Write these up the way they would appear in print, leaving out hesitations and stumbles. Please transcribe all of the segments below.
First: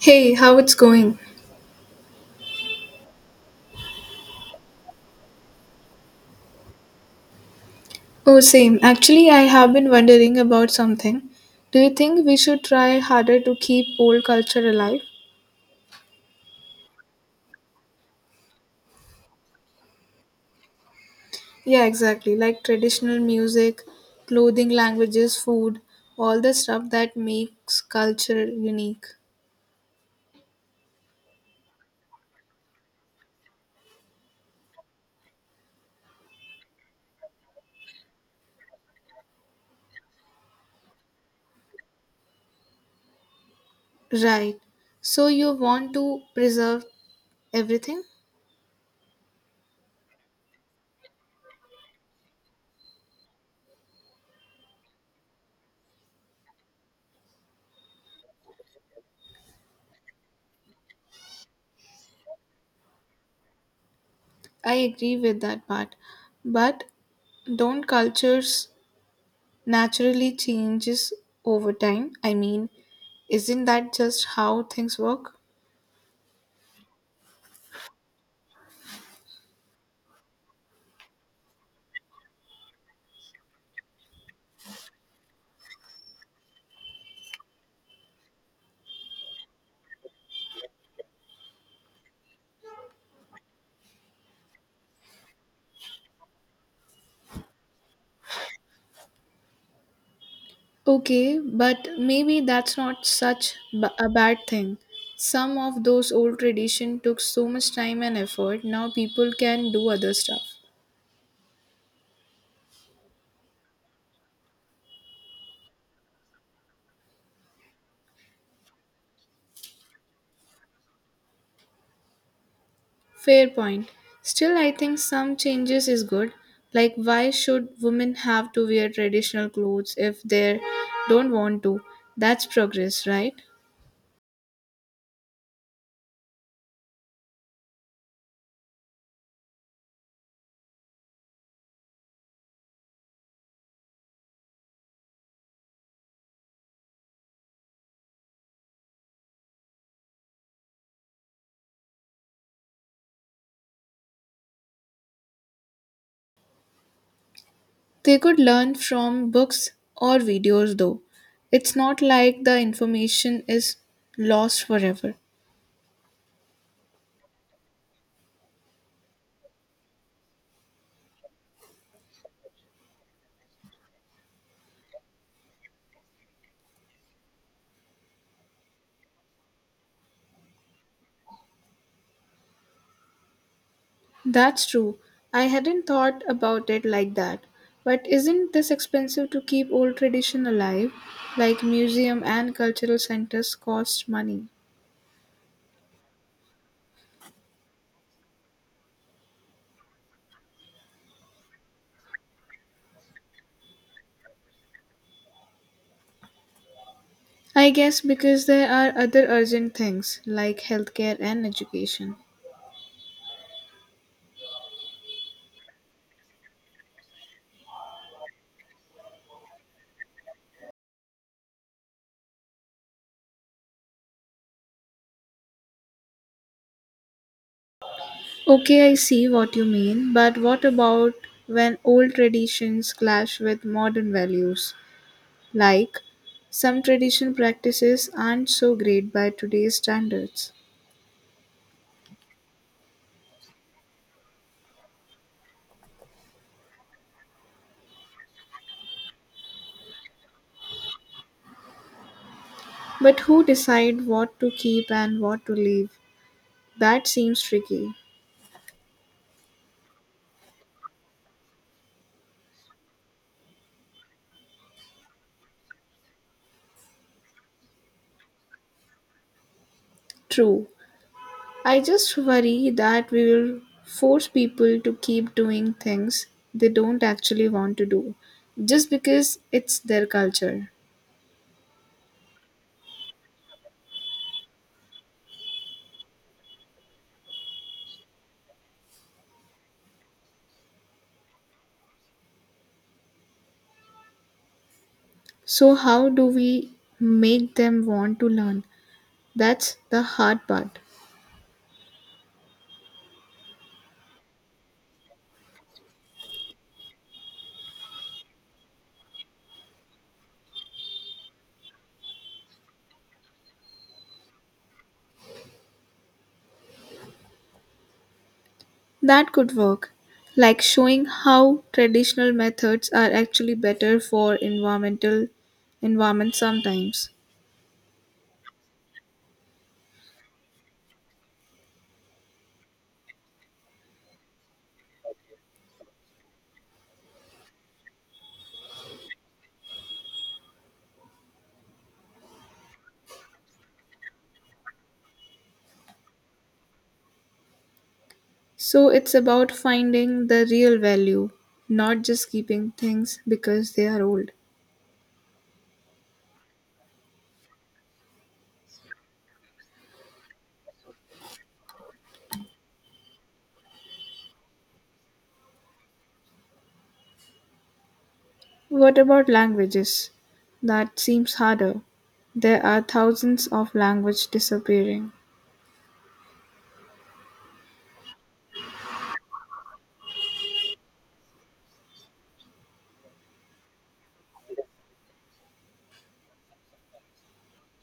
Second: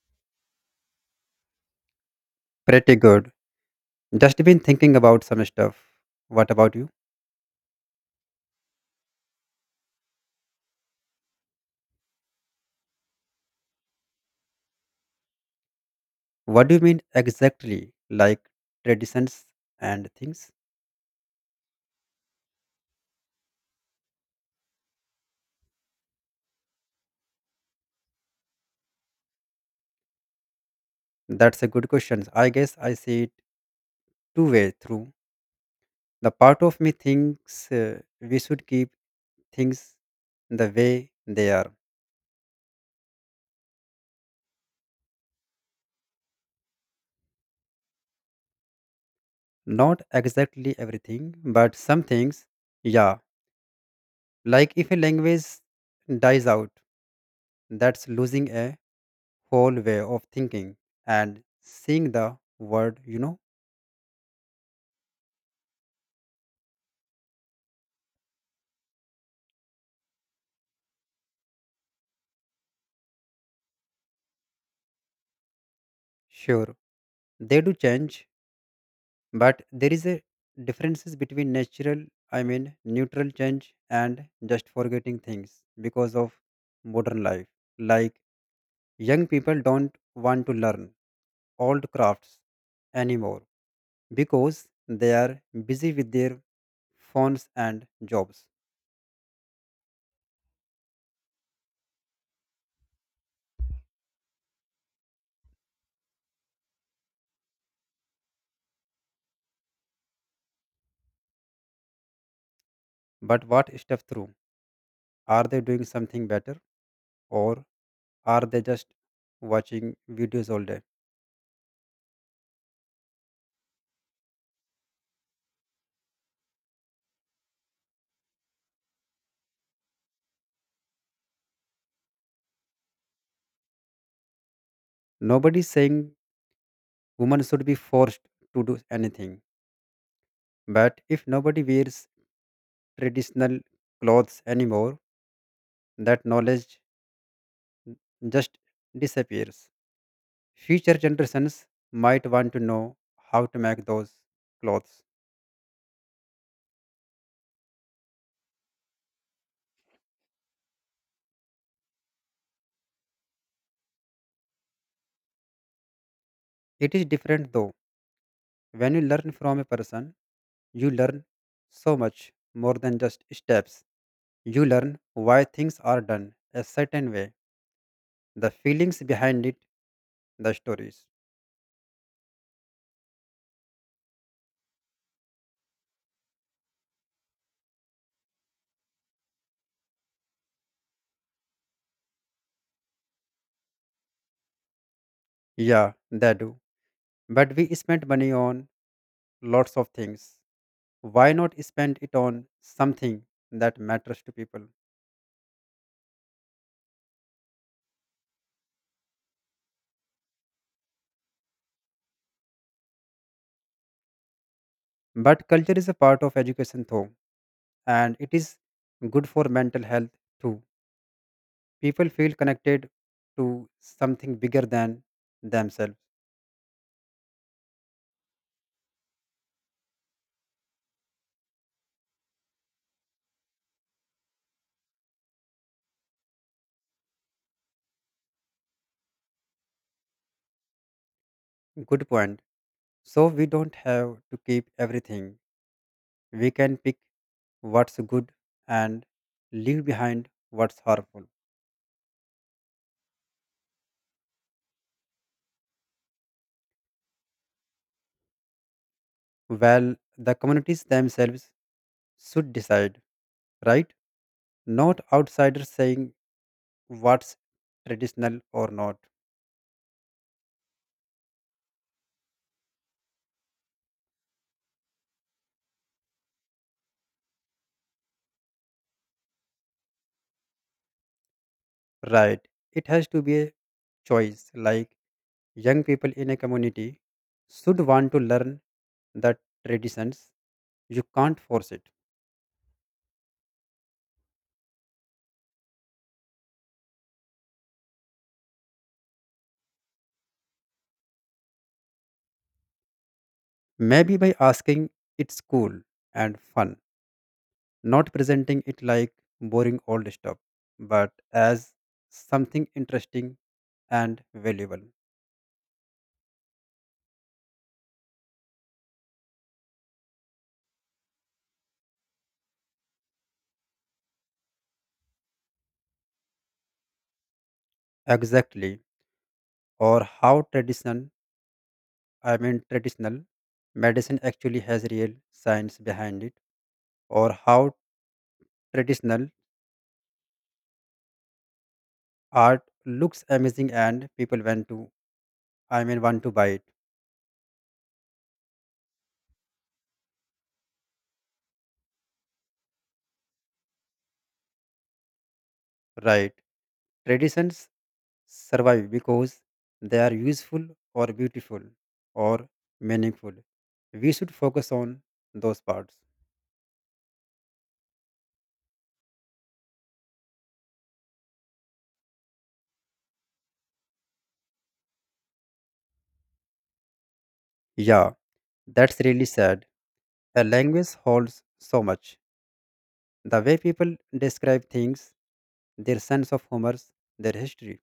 Hey, how it's going? Pretty good. Just been thinking about some stuff. What about you? Oh, same. Actually, I have been wondering about something. Do you think we should try harder to keep old culture alive? What do you mean exactly? Like traditions and things? Yeah, exactly. Like traditional music, clothing, languages, food, all the stuff that makes culture unique. That's a good question. I guess I see it two-way through. The part of me thinks we should keep things the way they are. Right. So you want to preserve everything? Not exactly everything, but some things, yeah. Like if a language dies out, that's losing a whole way of thinking and seeing the world, you know? I agree with that part. But don't cultures naturally changes over time. Isn't that just how things work? Sure. They do change, but there is a differences between natural, I mean neutral change and just forgetting things because of modern life. Like young people don't want to learn old crafts anymore because they are busy with their phones and jobs. Okay, but maybe that's not such a bad thing. Some of those old tradition took so much time and effort. Now people can do other stuff. But what stuff through? Are they doing something better or are they just watching videos all day? Fair point. Still, I think some changes is good. Like, why should women have to wear traditional clothes if they don't want to? That's progress, right? Nobody's saying women should be forced to do anything. But if nobody wears traditional clothes anymore, that knowledge just disappears. Future generations might want to know how to make those clothes. They could learn from books or videos though. It's not like the information is lost forever. It is different though. When you learn from a person, you learn so much more than just steps. You learn why things are done a certain way, the feelings behind it, the stories. That's true. I hadn't thought about it like that. But isn't this expensive to keep old tradition alive? Like museum and cultural centers cost money. Yeah, they do. But we spent money on lots of things, why not spend it on something that matters to people? I guess because there are other urgent things like healthcare and education. But culture is a part of education, though, and it is good for mental health too. People feel connected to something bigger than themselves. Okay, I see what you mean, but what about when old traditions clash with modern values? Like, some traditional practices aren't so great by today's standards. Good point. So we don't have to keep everything. We can pick what's good and leave behind what's harmful. But who decide what to keep and what to leave? That seems tricky. Well, the communities themselves should decide, right? Not outsiders saying what's traditional or not. True. I just worry that we will force people to keep doing things they don't actually want to do just because it's their culture. Right, it has to be a choice, like young people in a community should want to learn the traditions, you can't force it. So, how do we make them want to learn? That's the hard part. Maybe by asking it's cool and fun, not presenting it like boring old stuff, but as something interesting and valuable. That could work, like showing how traditional methods are actually better for environment sometimes. Exactly, or how traditional medicine actually has real science behind it, or how traditional art looks amazing and people want to buy it. So it's about finding the real value, not just keeping things because they are old. Right. Traditions survive because they are useful or beautiful or meaningful. We should focus on those parts. What about languages? That seems harder. There are thousands of languages disappearing. Yeah, that's really sad. A language holds so much. The way people describe things, their sense of humor, their history.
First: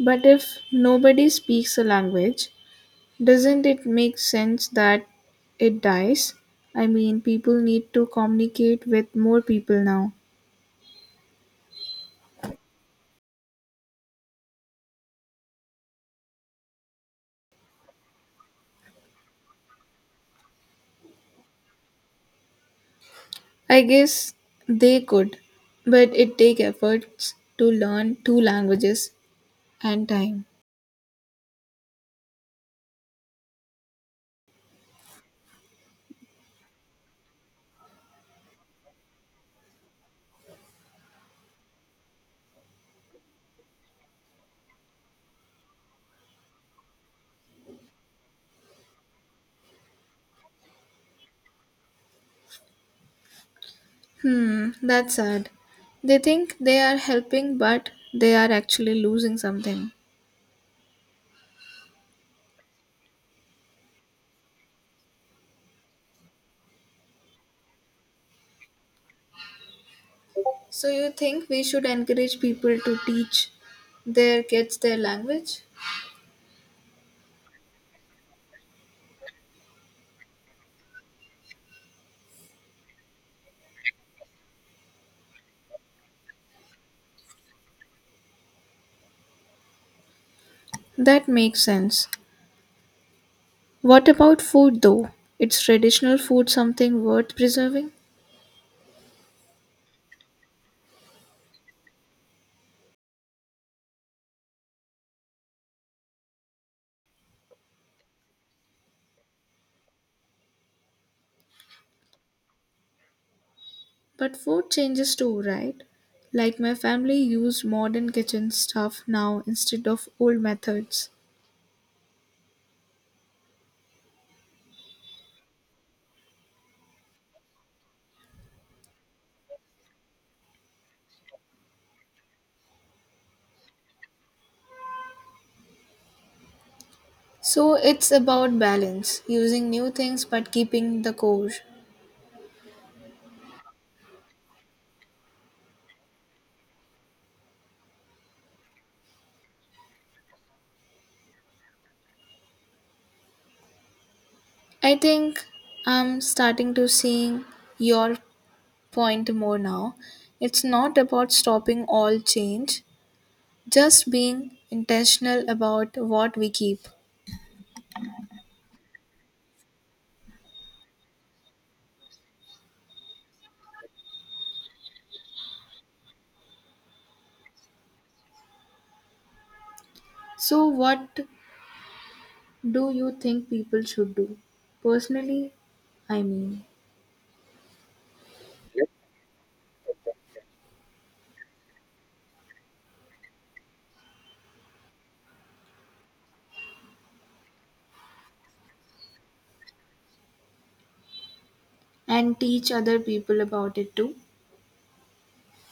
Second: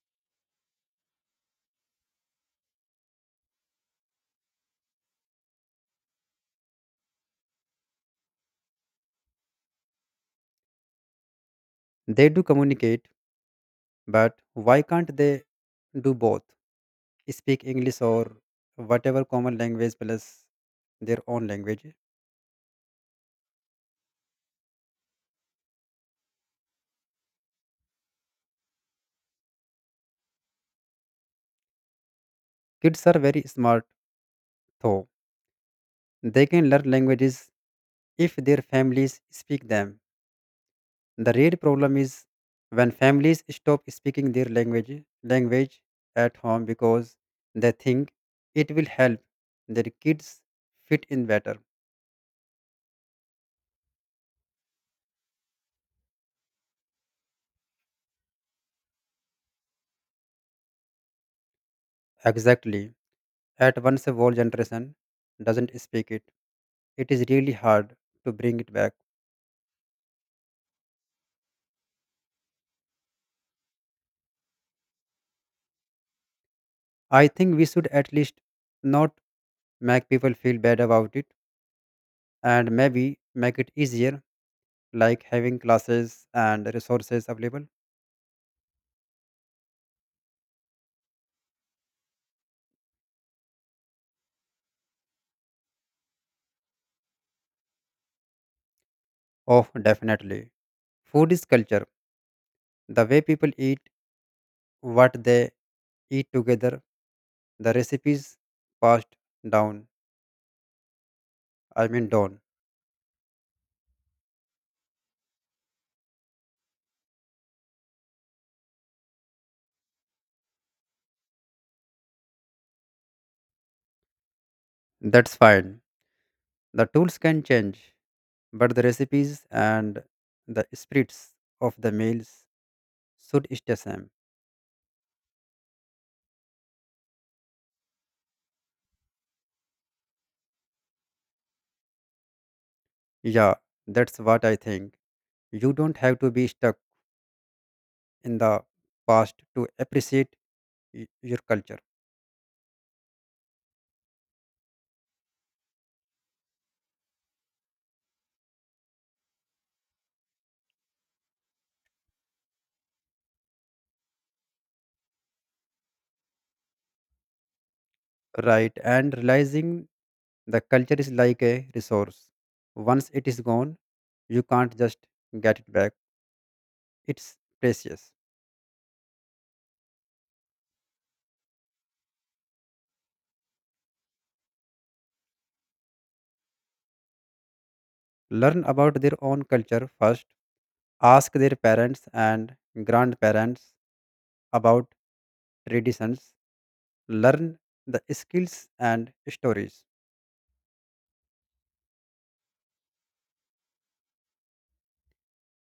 But if nobody speaks a language, doesn't it make sense that it dies? People need to communicate with more people now. They do communicate, but why can't they do both? Speak English or whatever common language plus their own language. I guess they could, but it takes efforts to learn two languages and time. Kids are very smart, though. They can learn languages if their families speak them. The real problem is when families stop speaking their language at home because they think it will help their kids fit in better. Hmm, that's sad. They think they are helping, but they are actually losing something. Exactly. At once a whole generation doesn't speak it. It is really hard to bring it back. So, you think we should encourage people to teach their kids their language? I think we should at least not make people feel bad about it, and maybe make it easier, like having classes and resources available. That makes sense. What about food though? It's traditional food something worth preserving? Oh, definitely. Food is culture. The way people eat, what they eat together, the recipes passed down. I mean, down. But food changes too, right? Like my family used modern kitchen stuff now instead of old methods. That's fine. The tools can change, but the recipes and the spirits of the meals should stay same. So it's about balance, using new things but keeping the core. Yeah, that's what I think. You don't have to be stuck in the past to appreciate your culture, I think I'm starting to seeing your point more now. It's not about stopping all change, just being intentional about what we keep. right? And realizing the culture is like a resource. Once it is gone, you can't just get it back. It's precious. So what do you think people should do? Personally, I mean, Learn about their own culture first. Ask their parents and grandparents about traditions. Learn the skills and stories. and teach other people about it too,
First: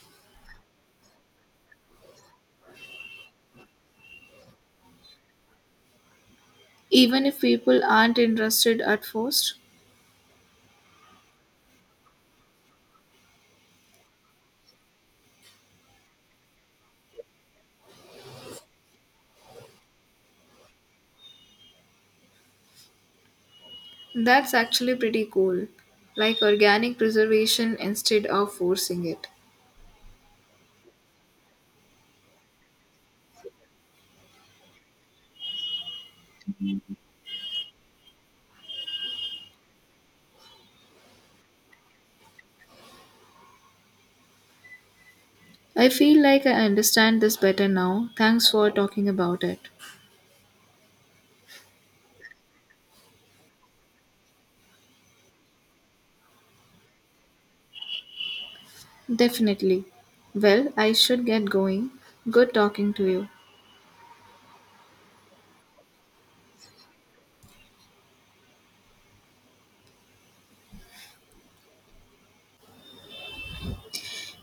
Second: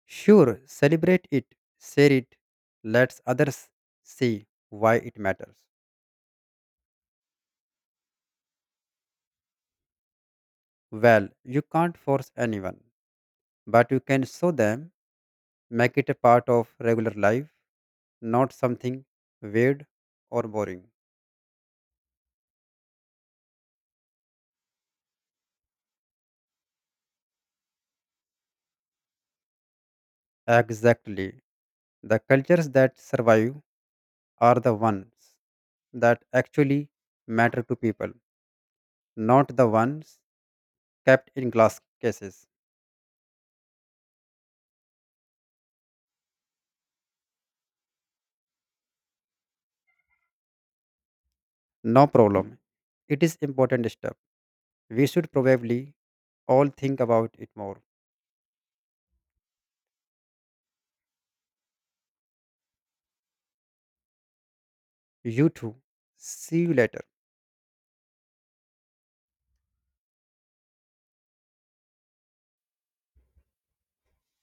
Sure, celebrate it, share it, let others see why it matters. even if people aren't interested at first. Well, you can't force anyone, but you can show them, make it a part of regular life, not something weird or boring. That's actually pretty cool, like organic preservation instead of forcing it. Exactly. The cultures that survive are the ones that actually matter to people, not the ones kept in glass cases. I feel like I understand this better now. Thanks for talking about it. No problem. It is important step. We should probably all think about it more. Definitely. Well, I should get going. Good talking to you. You too. See you later.